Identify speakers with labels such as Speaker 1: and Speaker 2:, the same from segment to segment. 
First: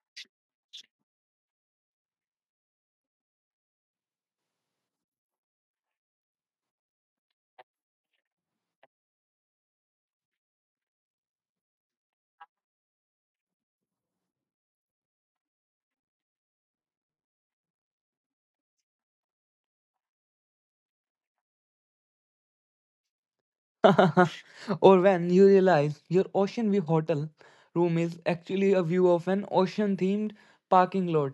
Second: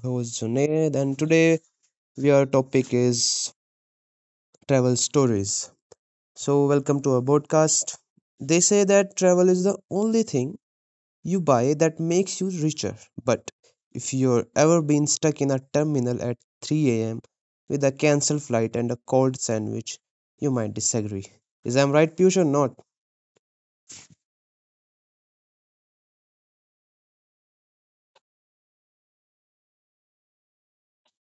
Speaker 1: host Junaid. And today our topic is travel stories. So welcome to our podcast. They say that travel is the only thing you buy that makes you richer. But if you're ever been stuck in a terminal at 3 a.m. with a cancelled flight and a cold sandwich, you might disagree. Is I'm right, Piyush, or not?
Speaker 2: Or when you realize your ocean view hotel room is actually a view of an ocean themed parking lot.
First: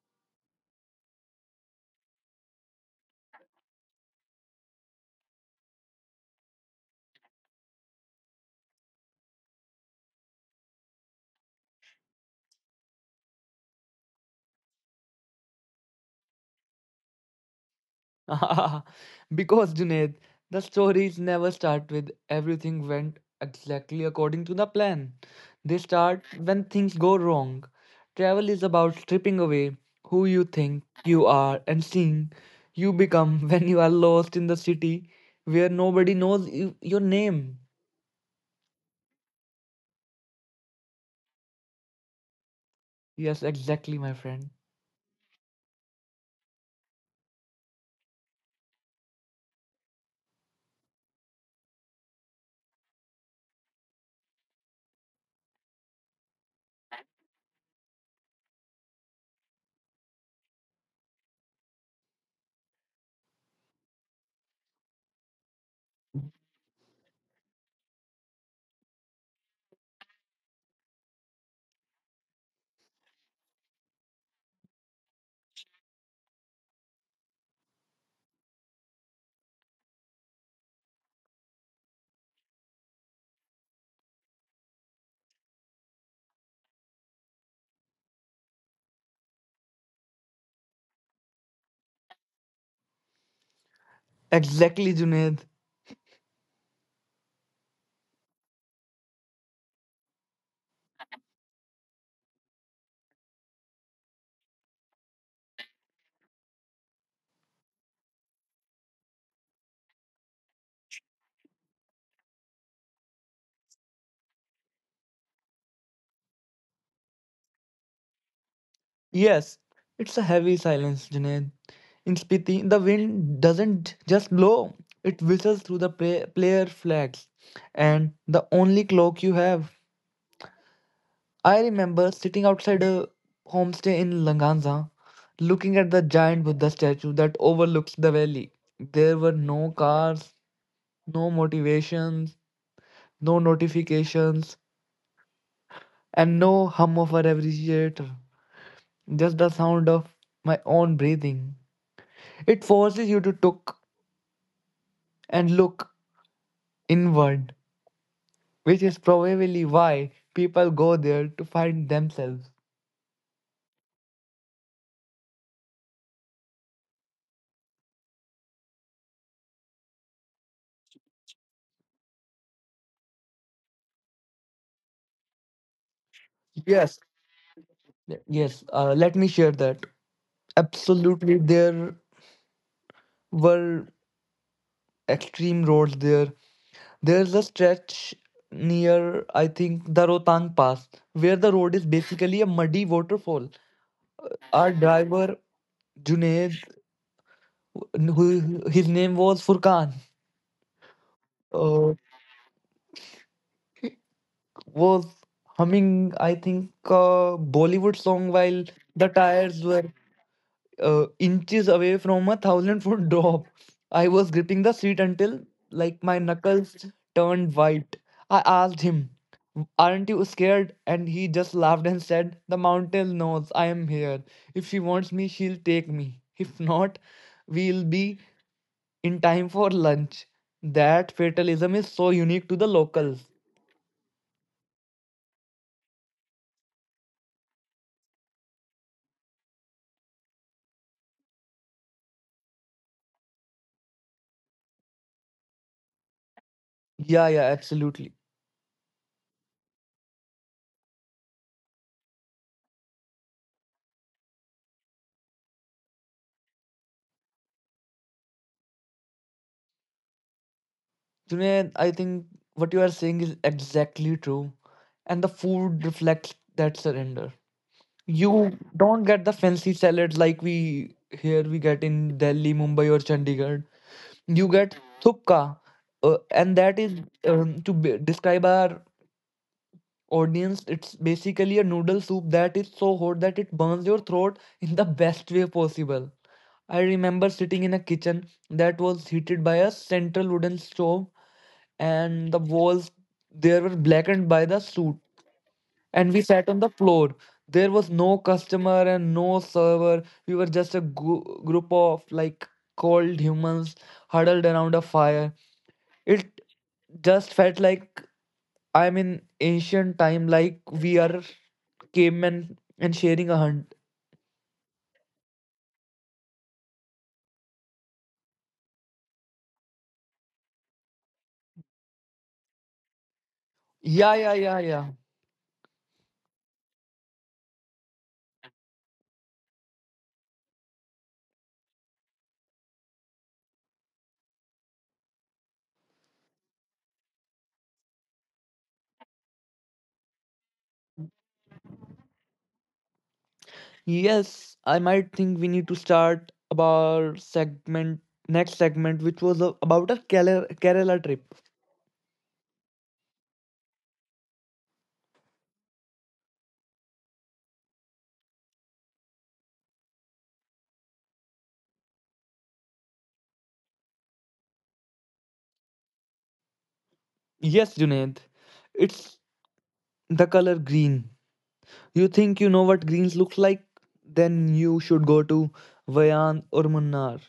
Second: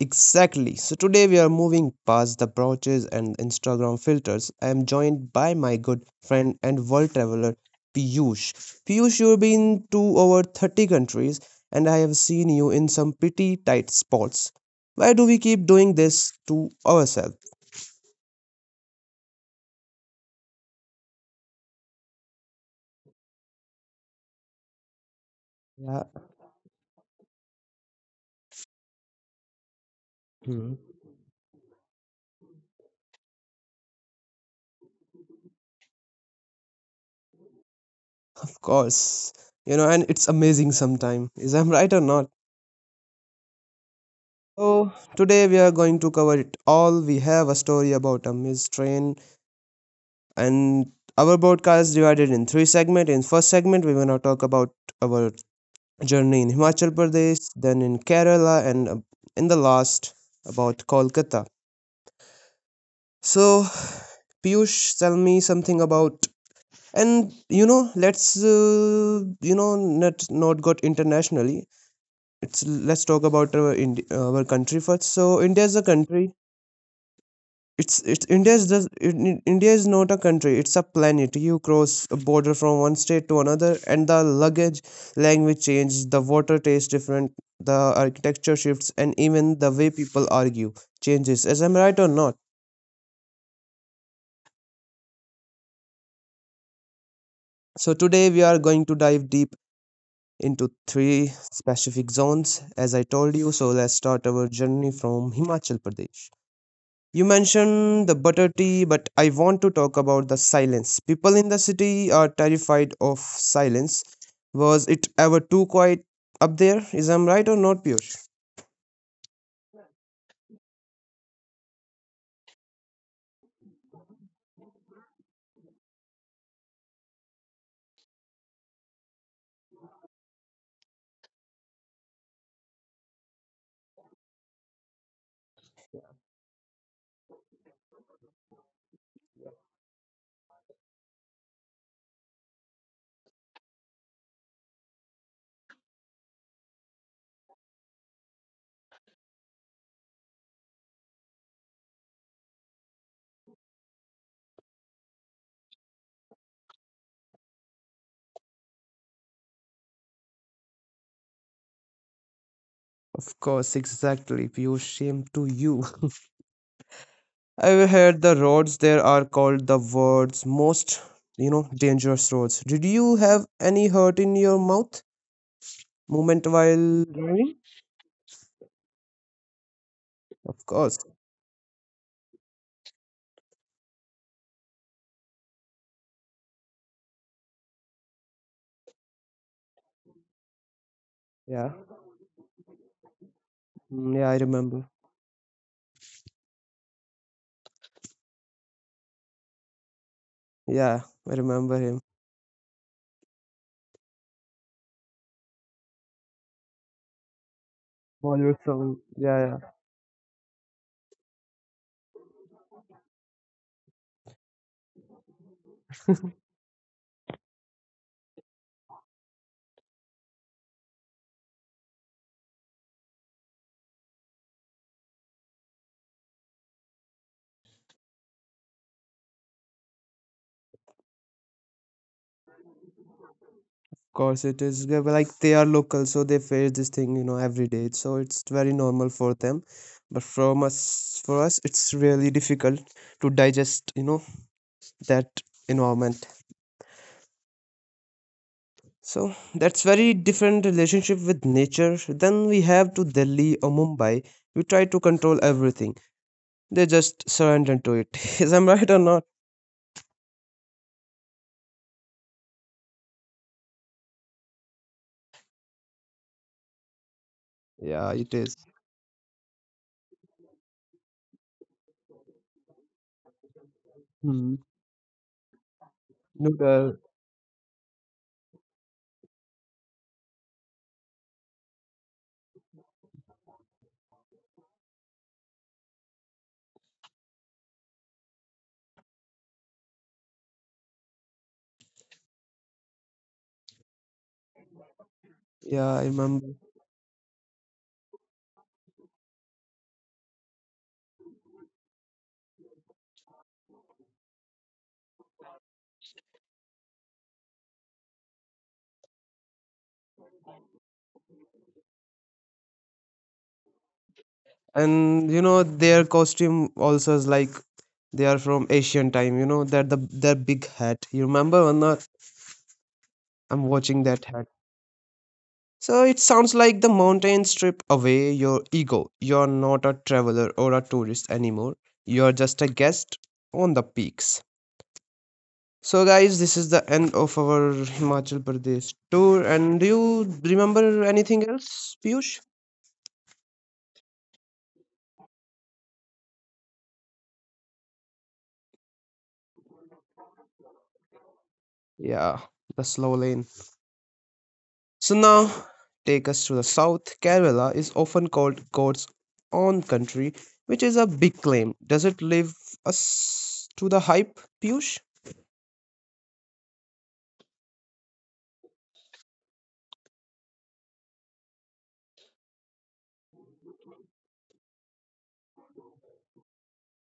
Speaker 1: Exactly. So today we are moving past the brooches and Instagram filters. I am joined by my good friend and world traveler Piyush. Piyush, you've been to over 30 countries and I have seen you in some pretty tight spots. Why do we keep doing this to ourselves?
Speaker 2: Because, Junaid, the stories never start with everything went exactly according to the plan. They
Speaker 1: Yeah.
Speaker 2: start when things go wrong. Travel is about stripping away who you think
Speaker 1: Mhm.
Speaker 2: you are and seeing you become when you are lost in the city where nobody knows you, your name.
Speaker 1: Of course. You know, and it's amazing sometime. Is I'm right or not?
Speaker 2: Yes, exactly, my friend.
Speaker 1: So today we are going to cover it all. We have a story about a missed train and our broadcast is divided in three segments. In first segment, we wanna talk about our journey in Himachal Pradesh, then in Kerala, and in the last about Kolkata. So Piyush, tell me something about and you know let's you know not got internationally. It's let's talk about our our country first. So India is a country. It's india is just in- india is not a country, it's a planet. You cross a border from one state to another and the luggage language changes, the water tastes different, the architecture shifts, and even the way people argue changes. As I'm right or not?
Speaker 2: Exactly, Junaid.
Speaker 1: So today we are going to dive deep into three specific zones, as I told you. So let's start our journey from Himachal Pradesh. You mentioned the butter tea, but I want to talk about the silence. People in the city are terrified of silence. Was it ever too quiet up there? Is I'm right or not, Piyush?
Speaker 2: Yes, it's a heavy silence, Junaid. In Spiti, the wind doesn't just blow, it whistles through the player flags and the only cloak you have. I remember sitting outside a homestay in Langanza, looking at the giant Buddha statue that overlooks the valley. There were no cars, no motivations, no notifications, and no hum of a refrigerator, just the sound of my own breathing. It forces you to look and look inward, which is probably why people go there to find themselves.
Speaker 1: Of course, exactly. Piyush, shame to you. I've heard the roads there are called the world's most, you know, dangerous roads. Did you have any hurt in your mouth moment
Speaker 2: Yes.
Speaker 1: while?
Speaker 2: Yes, let me share that.
Speaker 1: Of course.
Speaker 2: Absolutely, there were extreme roads there. There's a stretch near, I think, the Rohtang Pass, where the road is
Speaker 1: Yeah.
Speaker 2: basically a muddy waterfall.
Speaker 1: Yeah, I
Speaker 2: Our
Speaker 1: remember.
Speaker 2: driver, Junaid, who his name was Furkan.
Speaker 1: Yeah, I
Speaker 2: Uh,
Speaker 1: remember him.
Speaker 2: was humming, I think, a Bollywood song while
Speaker 1: Follow
Speaker 2: the
Speaker 1: song. Yeah,
Speaker 2: tires were
Speaker 1: yeah.
Speaker 2: inches away from a 1,000 foot drop. I was gripping the seat until, like, my knuckles turned white. I asked him, aren't you scared? And he just laughed and said, the mountain knows I am here. If she wants me, she'll take me. If not, we'll be in time for lunch. That fatalism is so unique to the locals.
Speaker 1: Course it is, yeah. Well, like they are local so they face this thing you know every day, so it's very normal for them, but from us for us it's really difficult to digest, you know, that environment.
Speaker 2: Yeah, absolutely.
Speaker 1: So that's very different relationship with nature than we have to Delhi or Mumbai. We try to control everything, they just surrender to it. Is I'm right or not?
Speaker 2: Junaid, I think what you are saying is exactly true. And the food reflects that surrender.
Speaker 1: Yeah, it
Speaker 2: You
Speaker 1: is.
Speaker 2: don't get the fancy salads like we get in Delhi, Mumbai, or Chandigarh. You
Speaker 1: Hmm.
Speaker 2: get thupka, and
Speaker 1: Look,
Speaker 2: that is describe our audience. It's basically a noodle soup that is so hot that it burns your throat in the best way possible. I remember sitting in a kitchen that was heated by a central wooden stove and the walls there were blackened by the soot,
Speaker 1: yeah
Speaker 2: and we
Speaker 1: I
Speaker 2: sat on
Speaker 1: remember.
Speaker 2: the floor. There was no customer and no server. We were just a group of like cold humans huddled around a fire. It just felt like I'm in ancient time, like we are cavemen and sharing a hunt.
Speaker 1: And you know their costume also is like they are from Asian time. You know that the that big hat. You remember or not? I'm
Speaker 2: yeah
Speaker 1: watching
Speaker 2: yeah
Speaker 1: that
Speaker 2: yeah
Speaker 1: hat.
Speaker 2: yeah
Speaker 1: So it sounds like the mountains strip away your ego. You're not a traveler or a tourist anymore. You're just a guest on the peaks. So, guys, this is the end of our Himachal Pradesh tour. And do you remember anything else, Piyush?
Speaker 2: Yes, I might think we need to start about segment next segment which was about a Kerala trip.
Speaker 1: Yeah, the slow lane. So now take us to the south. Kerala is often called God's own country, which is a big claim. Does it live us to the hype, Piyush?
Speaker 2: Yes, Junaid, it's the color green. You think you know what greens looks like? Then you should go to Vayan or Munnar.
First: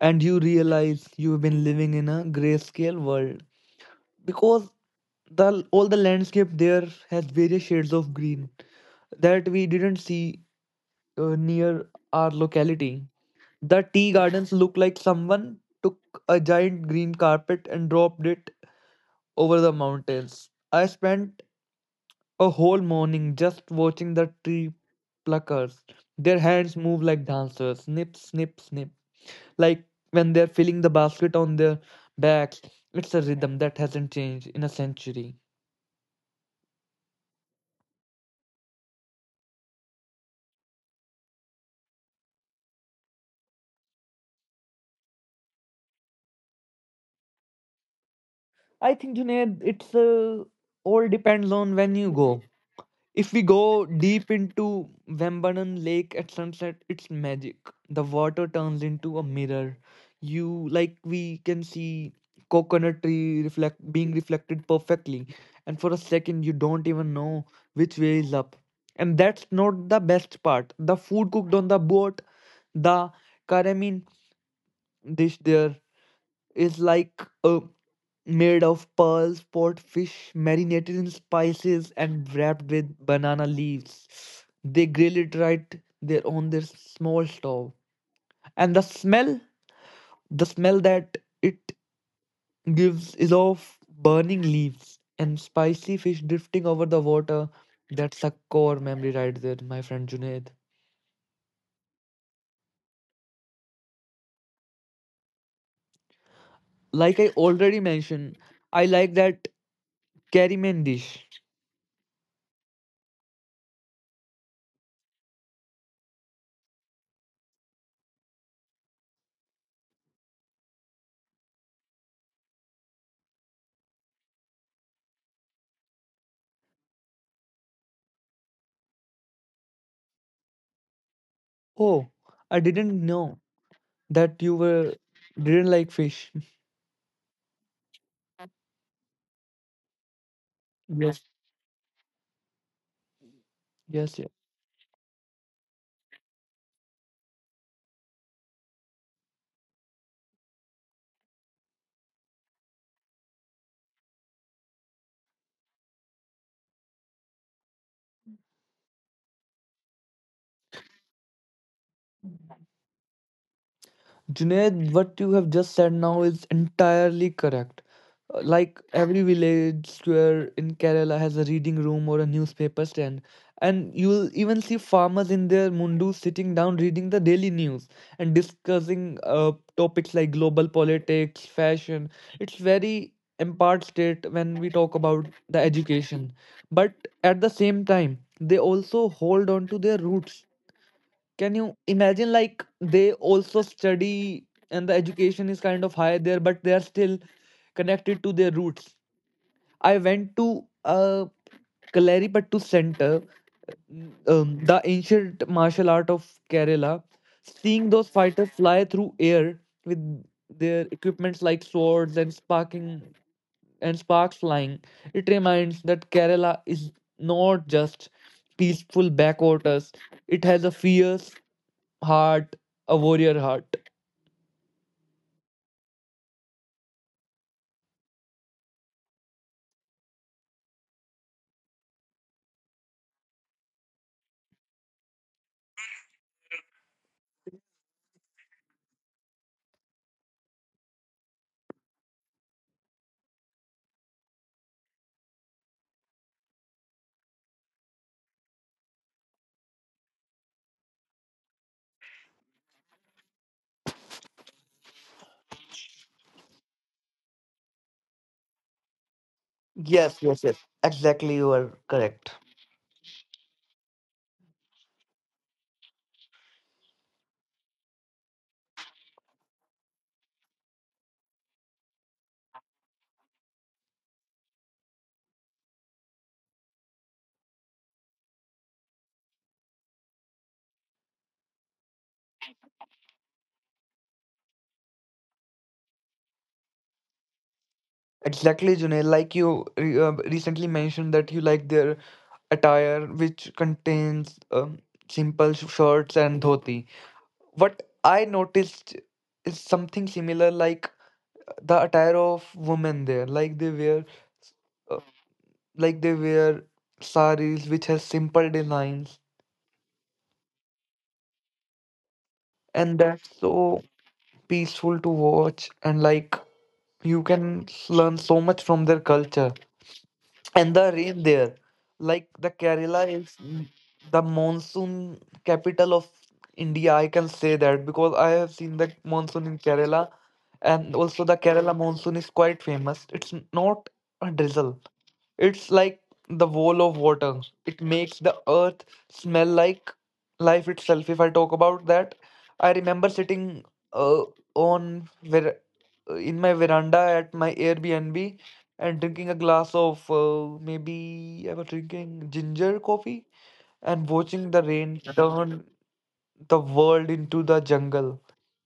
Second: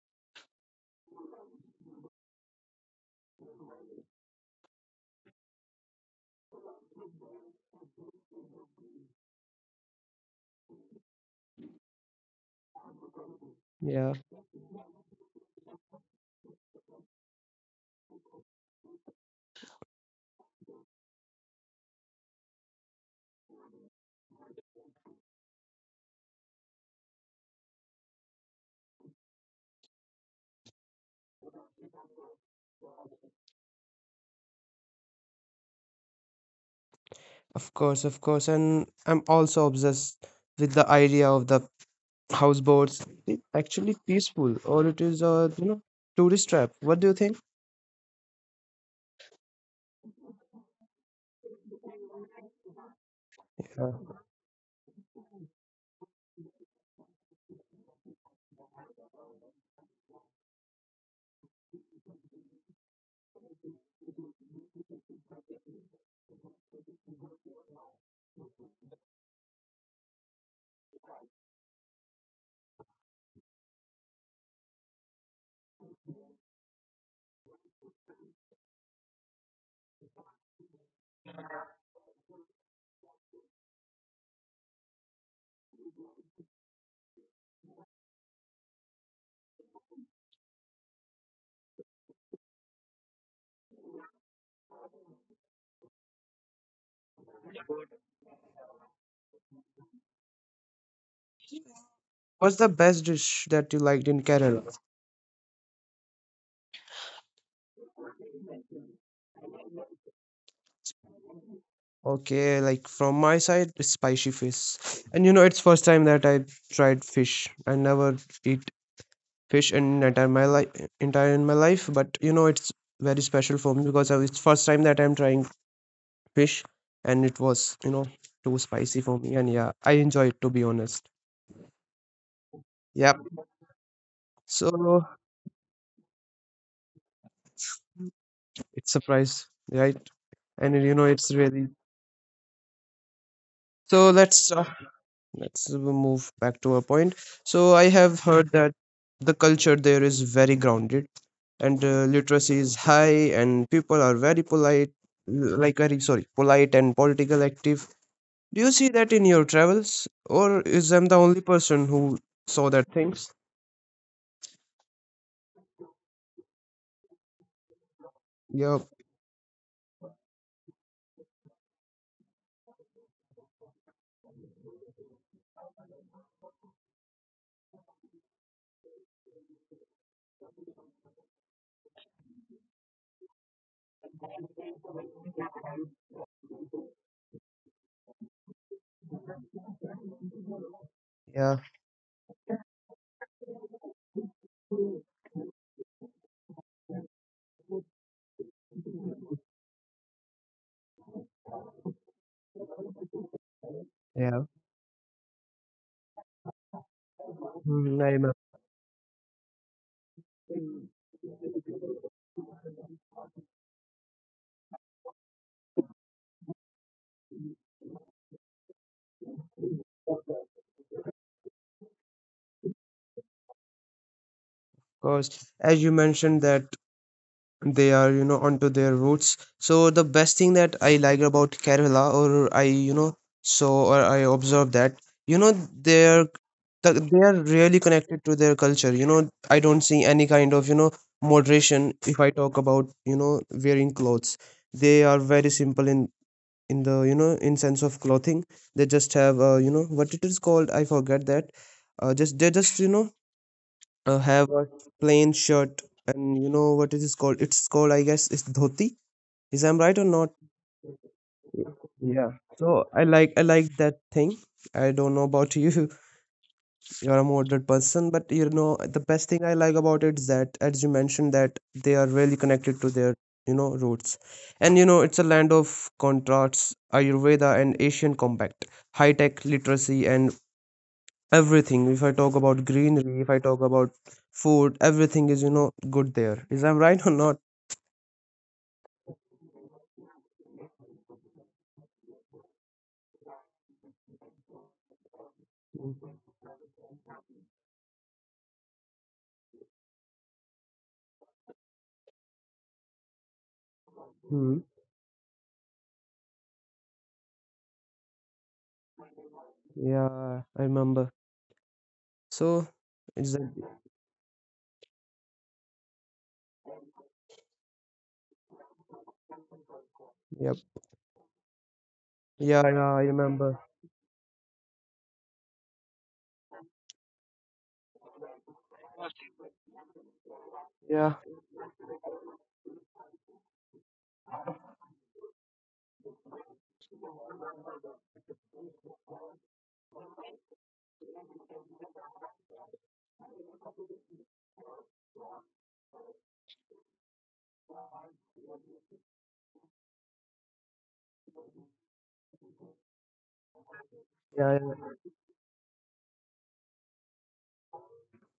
Speaker 2: And you realize you've been living in a grayscale world. Because all the landscape there has various shades of green that we didn't see near our locality. The tea
Speaker 1: Yeah,
Speaker 2: gardens look like someone took a giant green carpet and dropped it over the mountains. I spent a whole morning just watching the tree pluckers. Their hands move like dancers, snip, snip, snip. Like when they're filling the basket on their backs. It's a rhythm that hasn't changed in a century.
Speaker 1: of course, of course. And I'm also obsessed with the idea of the houseboats. It's actually peaceful, or it is a, you know, tourist trap. What do you think?
Speaker 2: I think Junaid, it's all depends on when you go. If we go
Speaker 1: Yeah.
Speaker 2: deep into Vembanam Lake at sunset, it's magic. The water turns into a mirror. You like we can see coconut tree reflect being reflected perfectly, and for a second you don't even know which way is up. And that's not the best part. The food cooked on the boat, the karamin dish there, is like made of pearls, pot fish, marinated in spices, and wrapped with banana leaves. They grill it right there on their small stove. And the smell that it gives is of burning leaves and spicy fish drifting over the water. That's a core memory right there, my friend Junaid.
Speaker 1: What's the best dish that you liked in Kerala?
Speaker 2: Like I already mentioned, I like that curry dish.
Speaker 1: Okay, like from my side, it's spicy fish. And you know, it's first time that I tried fish. I never eat fish in entire my life, entire in my life. But you know, it's very special for me because it's first time that I'm trying fish, and it was, you know, too spicy for me. And yeah, I enjoy it to be honest.
Speaker 2: Oh, I didn't
Speaker 1: Yep.
Speaker 2: know that you were
Speaker 1: So
Speaker 2: didn't like fish.
Speaker 1: it's surprise, right? And you know,
Speaker 2: yes
Speaker 1: it's really so.
Speaker 2: yes.
Speaker 1: Let's start. Let's move back to our point. So I have heard that the culture there is very grounded and literacy is high and people are very polite, like very sorry polite and political active. Do you see that in your travels, or is I'm the only person who saw that things?
Speaker 2: Junaid, what you have just said now is entirely correct.
Speaker 1: Yeah,
Speaker 2: Like every village square in Kerala has a reading room or a newspaper stand, and you'll even see farmers in their mundu sitting down reading the daily news and discussing topics like global politics, fashion. It's very empowered state when we talk about the education, but at the same time, they also hold on to their roots. Can
Speaker 1: yeah,
Speaker 2: you imagine, like they also study and the education is kind of high there, but they are still connected to their roots. I went to Kalaripattu Center,
Speaker 1: yeah.
Speaker 2: the ancient martial art of Kerala. Seeing
Speaker 1: Mhm,
Speaker 2: those
Speaker 1: I remember.
Speaker 2: fighters
Speaker 1: Of
Speaker 2: fly through air with their equipments like swords and sparking and sparks flying, it reminds that Kerala is not just peaceful backwaters. It has a fierce heart, a warrior heart.
Speaker 1: course. As you mentioned that they are, you know, onto their roots, so the best thing that I like about Kerala, or I, you know, saw or I observed that, you know, they're they are really connected to their culture. You know I don't see any kind of, you know, moderation if I talk about, you know, wearing clothes. They are very simple in the, you know, in sense of clothing. They just have, you know, what it is called, I forget that. Just they just, you know, have a plain shirt. And you know what it is called, it's called, I guess it's dhoti. Is I'm right or
Speaker 2: Yes, yes,
Speaker 1: not?
Speaker 2: yes. Exactly, you are correct.
Speaker 1: Yeah. So I like, I like that thing. I don't know about you. You're a moderate person, but you know the best thing I like about it is that, as you mentioned, that they are really connected to their, you know, roots. And you know it's a land of contrasts, ayurveda and Asian combat, high tech literacy and everything. If I talk about greenery, if I talk about food, everything is, you know, good there. Is I'm right or not?
Speaker 2: Exactly, Junaid. Like you recently mentioned that you like their attire, which contains simple shirts and dhoti. What I noticed is something similar, like the attire of women there. Like they wear,
Speaker 1: Hmm.
Speaker 2: uh, like they wear saris, which has simple designs,
Speaker 1: Yeah, I remember. So
Speaker 2: and that's
Speaker 1: it's a,
Speaker 2: so peaceful to watch, and like you can learn so much from their culture. And
Speaker 1: yep.
Speaker 2: the rain there, like the
Speaker 1: Yeah,
Speaker 2: Kerala
Speaker 1: yeah, I
Speaker 2: is
Speaker 1: remember.
Speaker 2: the monsoon capital of India, I can say that because I have seen the monsoon in Kerala. And also the
Speaker 1: Yeah,
Speaker 2: Kerala monsoon is quite famous. It's not a drizzle, it's like the wall of water. It makes the earth smell like life itself. If I talk about that, I remember sitting uh, on in my veranda at my Airbnb and drinking a glass of maybe I was drinking ginger coffee and watching the
Speaker 1: yeah,
Speaker 2: rain
Speaker 1: yeah.
Speaker 2: turn the world into the jungle.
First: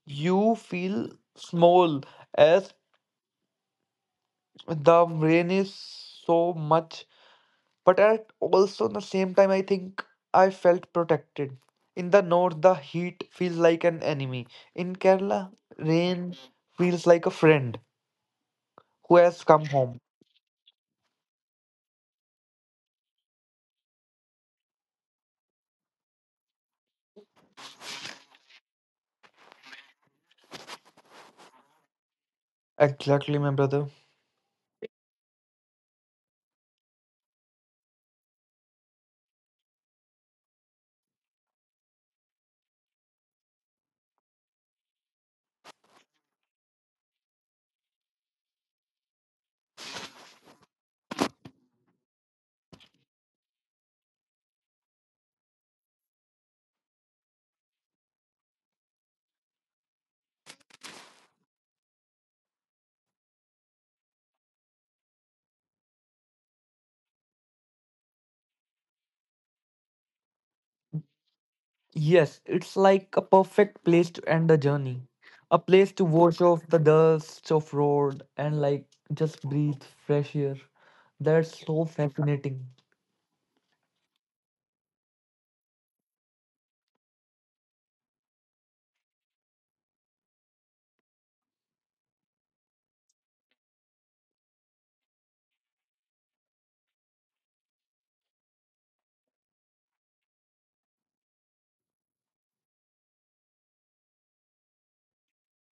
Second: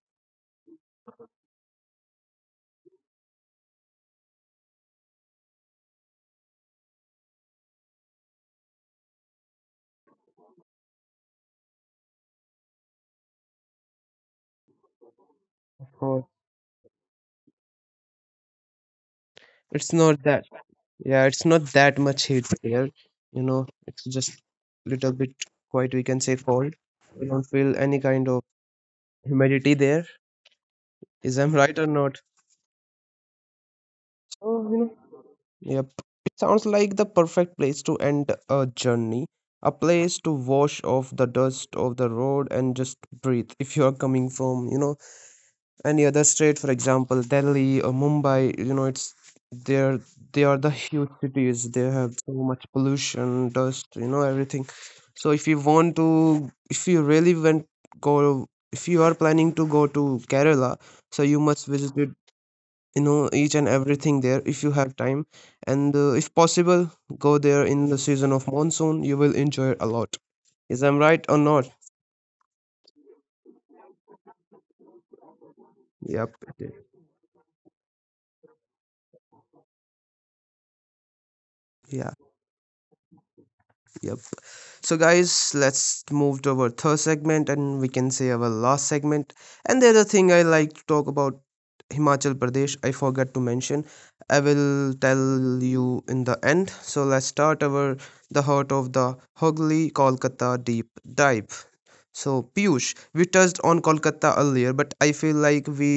Speaker 2: You feel small as the rain is so much. But at also the same time, I think I felt protected. In the north, the heat feels like an enemy. In Kerala,
Speaker 1: Oh,
Speaker 2: rain feels like a friend who has come
Speaker 1: it's
Speaker 2: home.
Speaker 1: not that. Yeah, it's not that much heat there. You know it's just little bit, quite we can say cold. We don't feel any kind of humidity there. Is I'm right or not?
Speaker 2: Exactly, my brother.
Speaker 1: So you know. Yep. It sounds like the perfect place to end a journey, a place to wash off the dust of the road and just breathe. If you are coming from, you know, any other state, for example, Delhi or Mumbai, you know, it's they're they are the huge cities. They have so much pollution, dust, you know, everything. So if you want to, if you really want go, if you are planning to go to Kerala, so you must visit, you know, each and everything there if you have time. And if possible, go there in the season of monsoon, you will enjoy it a lot. Is I'm right or not?
Speaker 2: Yes, it's like a perfect place to end the journey. A place to
Speaker 1: Yep.
Speaker 2: wash off the dust of road and like just breathe fresh air. That's so
Speaker 1: Yeah.
Speaker 2: fascinating.
Speaker 1: Yep. So guys, let's move to our third segment, and we can say our last segment. And the other thing I like to talk about Himachal Pradesh, I forgot to mention, I will tell you in the end. So let's start our the heart of the Hogli Kolkata deep dive. So, Piyush, we touched on Kolkata earlier, but I feel like we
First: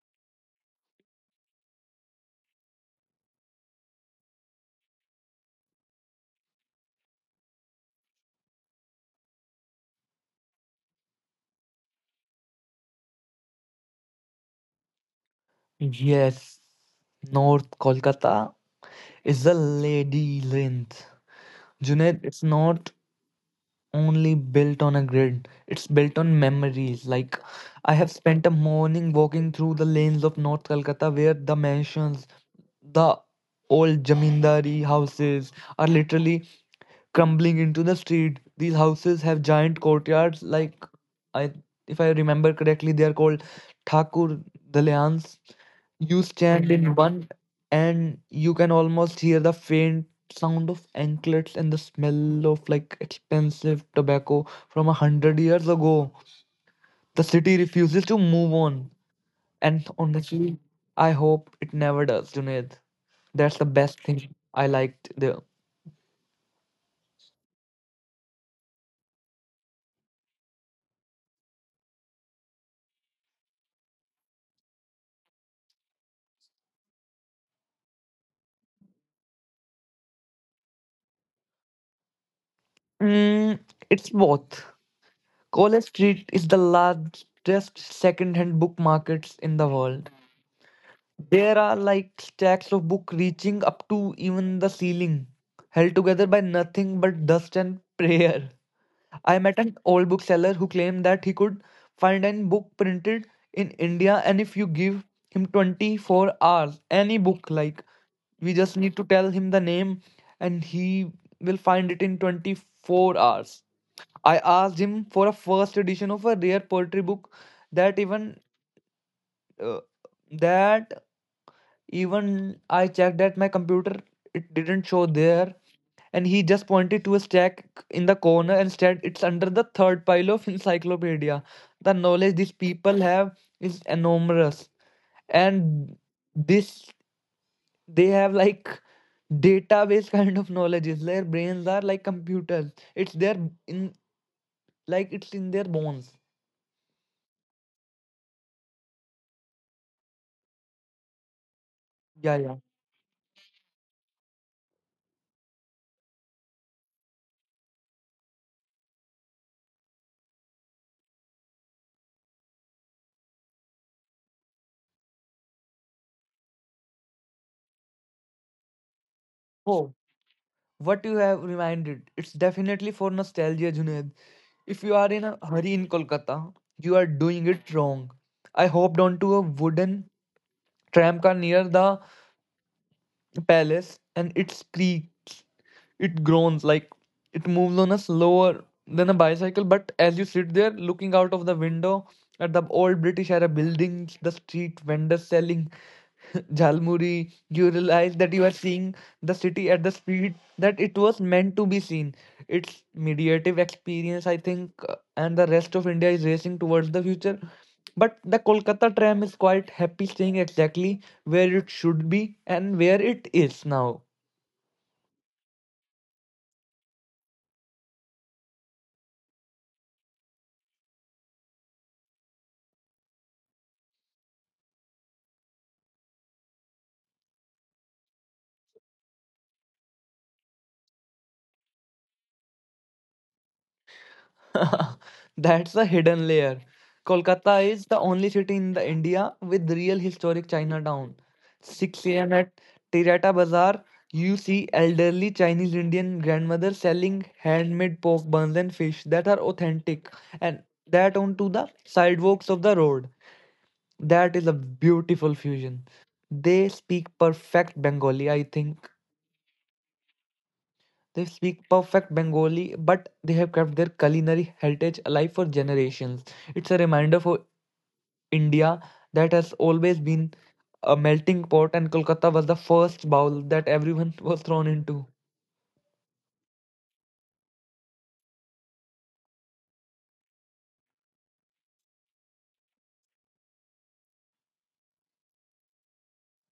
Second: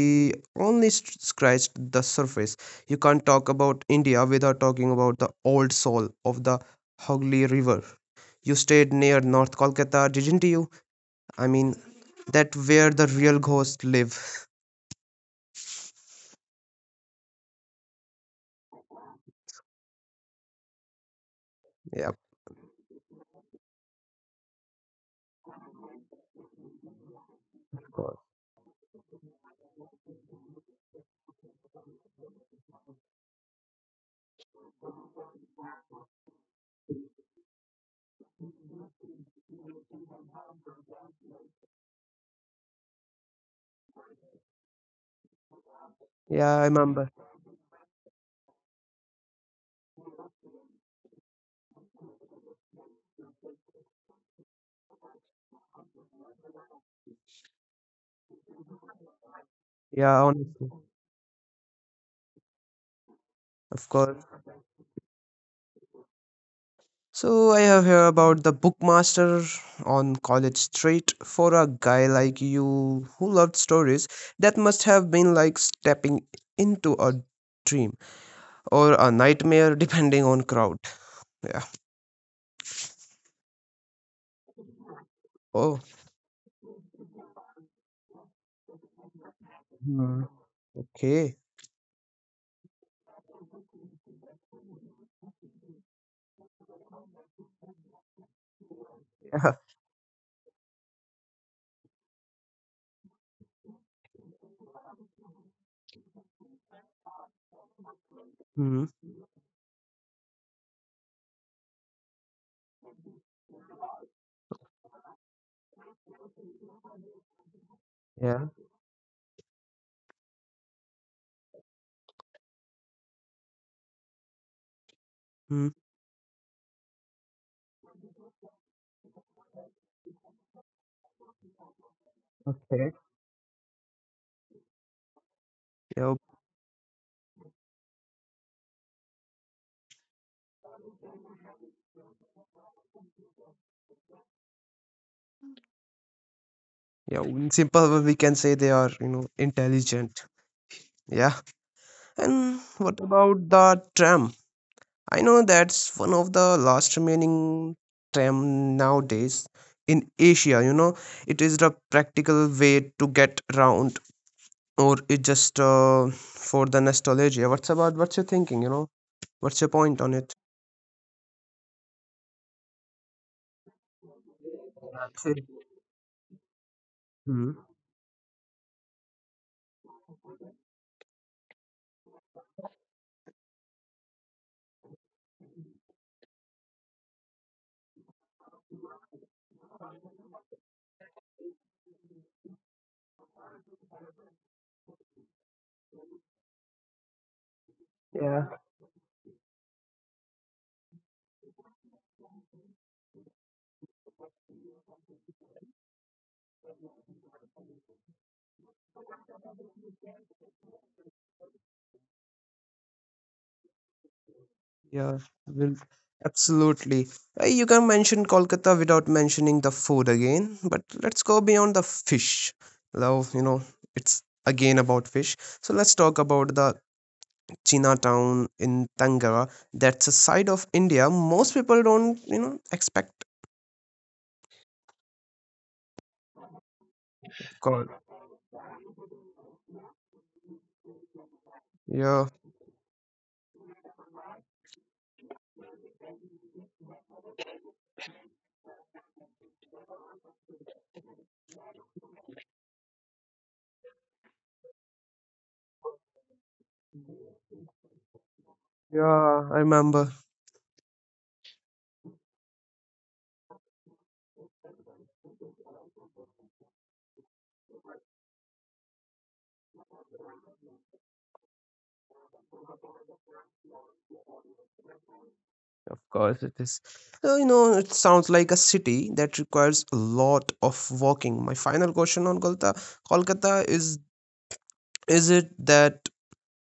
Speaker 1: only scratched the surface. You can't talk about India without talking about the old soul of the Hooghly River. You stayed near North Kolkata, didn't you? I mean, that where the real ghosts live.
Speaker 2: Yes, North Kolkata is a ladyland.
Speaker 1: Yeah, of
Speaker 2: Junaid, it's not only built on a grid, it's built on memories. Like, I have
Speaker 1: course.
Speaker 2: spent a morning walking through the lanes of North Kolkata where the mansions, the old Jamindari houses are literally crumbling into the street. These houses have giant courtyards, like, I if I remember correctly, they are called Thakur Dalyans. You
Speaker 1: Yeah, I
Speaker 2: stand in
Speaker 1: remember.
Speaker 2: one and you can almost hear the faint sound of anklets and the smell of like expensive tobacco from a 100 years ago. The city refuses to move on. And
Speaker 1: Yeah, on,
Speaker 2: honestly, I hope it never does, Junaid. That's the
Speaker 1: of
Speaker 2: best
Speaker 1: course.
Speaker 2: thing I liked there.
Speaker 1: So I have heard about the Bookmaster on College Street. For a guy like you who loved stories, that must have been like stepping into a dream or a nightmare, depending on crowd. Yeah.
Speaker 2: Mm, it's both.
Speaker 1: Oh.
Speaker 2: College Street is the largest second-hand book markets in the world.
Speaker 1: Hmm. Okay.
Speaker 2: There are like stacks of books reaching up to even the ceiling, held together by nothing but dust and prayer. I
Speaker 1: Yeah.
Speaker 2: met an old bookseller who claimed that he could find an book printed in India, and if you give him 24 hours, any book, like we
Speaker 1: Hmm.
Speaker 2: just need to tell him the name and he will find it in 24 hours. I asked him for a first edition of a rare poetry book that
Speaker 1: Yeah.
Speaker 2: even uh, that even I checked at my computer, it didn't show
Speaker 1: Hmm.
Speaker 2: there. And he just pointed to a stack in the corner and said, it's under the third pile of encyclopedia. The knowledge
Speaker 1: Okay.
Speaker 2: these people have is enormous.
Speaker 1: Yeah.
Speaker 2: And this, they have like database kind of knowledge. Is Their brains are like computers. It's their in like it's in their bones.
Speaker 1: Yeah. In simple, way we can say they are, you know, intelligent. Yeah. And
Speaker 2: Yeah, yeah.
Speaker 1: what about the tram? I know that's one of the last remaining tram nowadays in Asia. You know, it is the practical way to get around, or it just for the nostalgia. What's about? What's your thinking? You know, what's your point on
Speaker 2: Oh.
Speaker 1: it?
Speaker 2: What you have reminded, it's definitely for nostalgia, Junaid. If you are in a
Speaker 1: Absolutely.
Speaker 2: hurry in Kolkata, you are
Speaker 1: Hmm.
Speaker 2: doing it wrong. I hopped onto a wooden tram car near the palace, and it squeaks, it groans like it moves on a slower than a bicycle. But as you sit there looking out of the window at the old British era buildings, the street vendors selling jalmuri, you realize
Speaker 1: Yeah.
Speaker 2: that you are seeing the city at the speed that it was meant to be seen. It's mediative experience, I think, and the rest of India is racing towards the future. But the Kolkata tram is quite happy staying exactly where it should be and where it is now.
Speaker 1: Yeah, will absolutely. You can mention Kolkata without mentioning the food again, but let's go beyond the fish. Love, you know, it's again about fish. So let's talk about the Chinatown in Tanga. That's a side of India most people don't, you know, expect.
Speaker 2: That's a hidden layer. Kolkata
Speaker 1: God.
Speaker 2: is the only city in the India with real historic Chinatown.
Speaker 1: Yeah,
Speaker 2: 6 a.m. at Tirata Bazaar, you see elderly Chinese Indian grandmothers selling handmade pork buns and fish that are authentic and that onto the sidewalks of the road. That is a beautiful fusion. They speak perfect Bengali, I
Speaker 1: yeah,
Speaker 2: think.
Speaker 1: I remember.
Speaker 2: They speak perfect Bengali, but they have kept their culinary heritage alive for generations. It's a reminder for India that has always been a melting pot, and Kolkata was the first bowl that everyone was thrown into.
Speaker 1: Of course, it is. So, you know, it sounds like a city that requires a lot of walking. My final question on Kolkata, Kolkata is it that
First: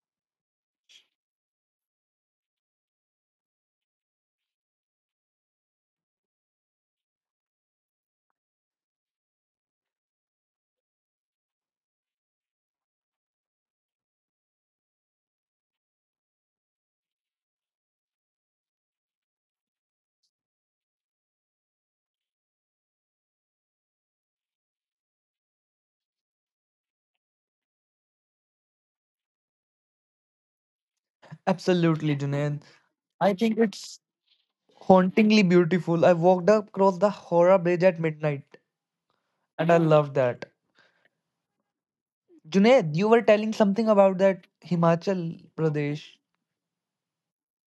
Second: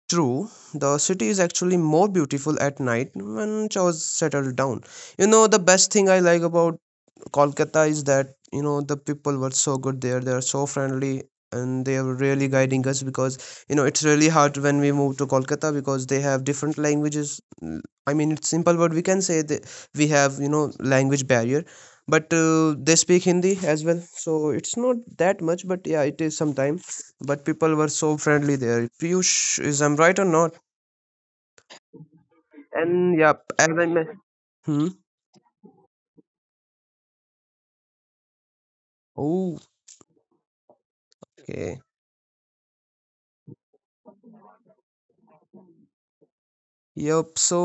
Speaker 1: true? The city is actually more beautiful at night when it was settled down. You know, the best thing I like about Kolkata is that you know the people were so good there. They are so friendly and they are really guiding us because you know it's really hard when we move to Kolkata because they have different languages. Mm, I mean, it's simple, but we can say that we have, you know, language barrier. But they speak Hindi as well, so it's not that much. But yeah, it is sometime. But people were so friendly there. Piyush, is I'm right or not?
Speaker 2: Absolutely, Junaid.
Speaker 1: And
Speaker 2: I
Speaker 1: yeah,
Speaker 2: think
Speaker 1: as I
Speaker 2: it's
Speaker 1: mentioned. Hmm.
Speaker 2: hauntingly beautiful. I walked across the Howrah Bridge at midnight,
Speaker 1: Oh.
Speaker 2: and I love that.
Speaker 1: Okay.
Speaker 2: Junaid, you were telling something about that Himachal Pradesh.
Speaker 1: Yep. So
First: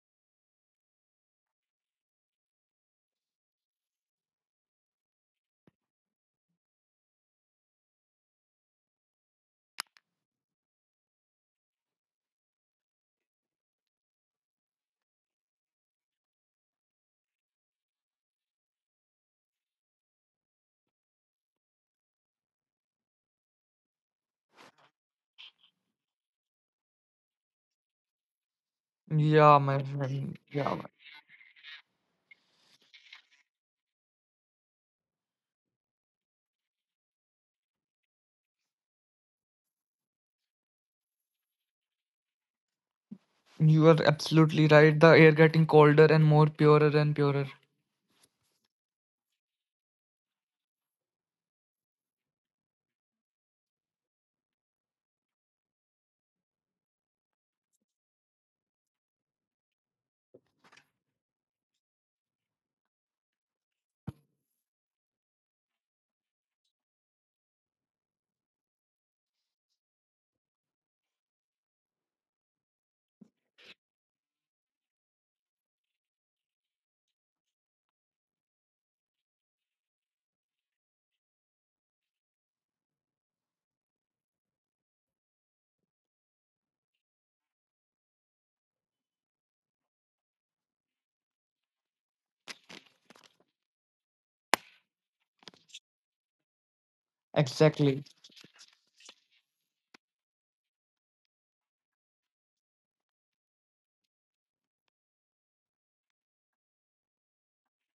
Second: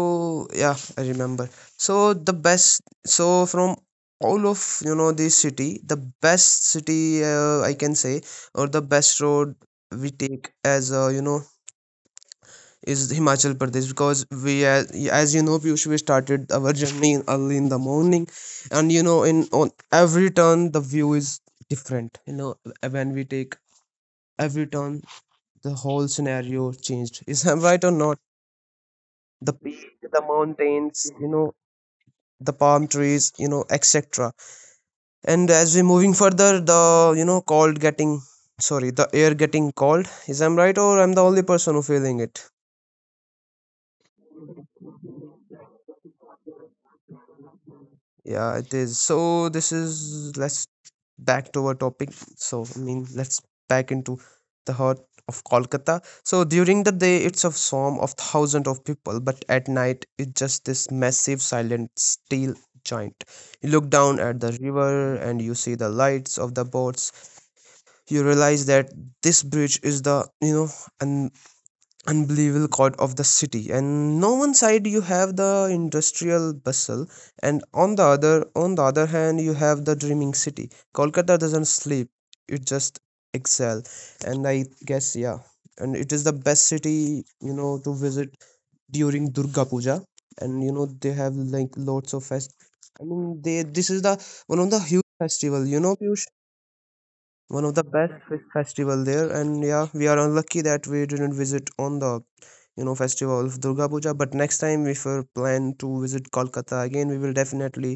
Speaker 1: yeah, I remember. So the best. So from all of, you know, the city, the best city I can say, or the best road we take as, you know, is Himachal Pradesh because as you know Piyush, we started our journey in early in the morning, and you know in on every turn the view is different. You know when we take every turn, the whole scenario changed. Is that right or not? The
Speaker 2: Yeah, my
Speaker 1: peak, the
Speaker 2: friend. Yeah.
Speaker 1: mountains, you know the palm trees, you know, etc. And as we moving further, the, you know, cold getting, sorry, the air getting cold. Is I'm right, or I'm the only person who feeling it?
Speaker 2: You are absolutely right. The air getting colder and more purer and purer.
Speaker 1: Yeah, it is. So this is, let's back to our topic. So I mean let's back into the heart of Kolkata. So during the day it's a swarm of thousands of people, but at night it's just this massive silent steel giant. You look down at the river and you see the lights of the boats, you realize that this bridge is the, you know, an unbelievable chord of the city, and no one side you have the industrial bustle, and on the other hand you have the dreaming city. Kolkata doesn't sleep, it just excel. And I guess, yeah. And it is the best city, you know, to visit during Durga Puja. And you know they have like lots of fest. I mean they this is the one of the huge festival, you know, Piyush, one of the
Speaker 2: Exactly.
Speaker 1: best festival there. And yeah we are unlucky that we didn't visit on the, you know, festival of Durga Puja, but next time if we plan to visit Kolkata again, we will definitely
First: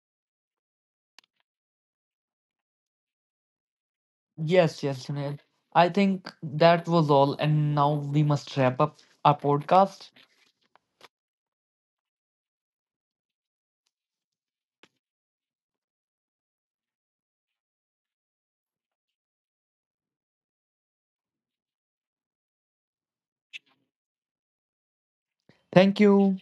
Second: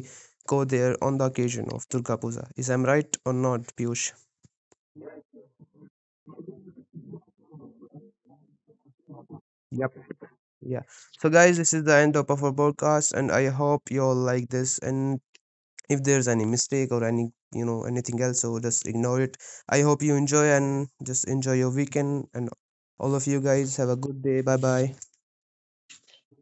Speaker 1: go there on the occasion of Durga Puja. Is I'm right or not, Piyush?
Speaker 2: Yes, yes, Sunil. I think that was all, and now we must wrap up our
Speaker 1: Yep.
Speaker 2: podcast.
Speaker 1: Yeah. So guys, this is the end of our podcast, and I hope you all like this. And if there's any mistake or any, you know, anything else, so just ignore it. I hope you enjoy and just enjoy your weekend, and all of you guys have a good day. Bye bye.
Speaker 2: Thank you.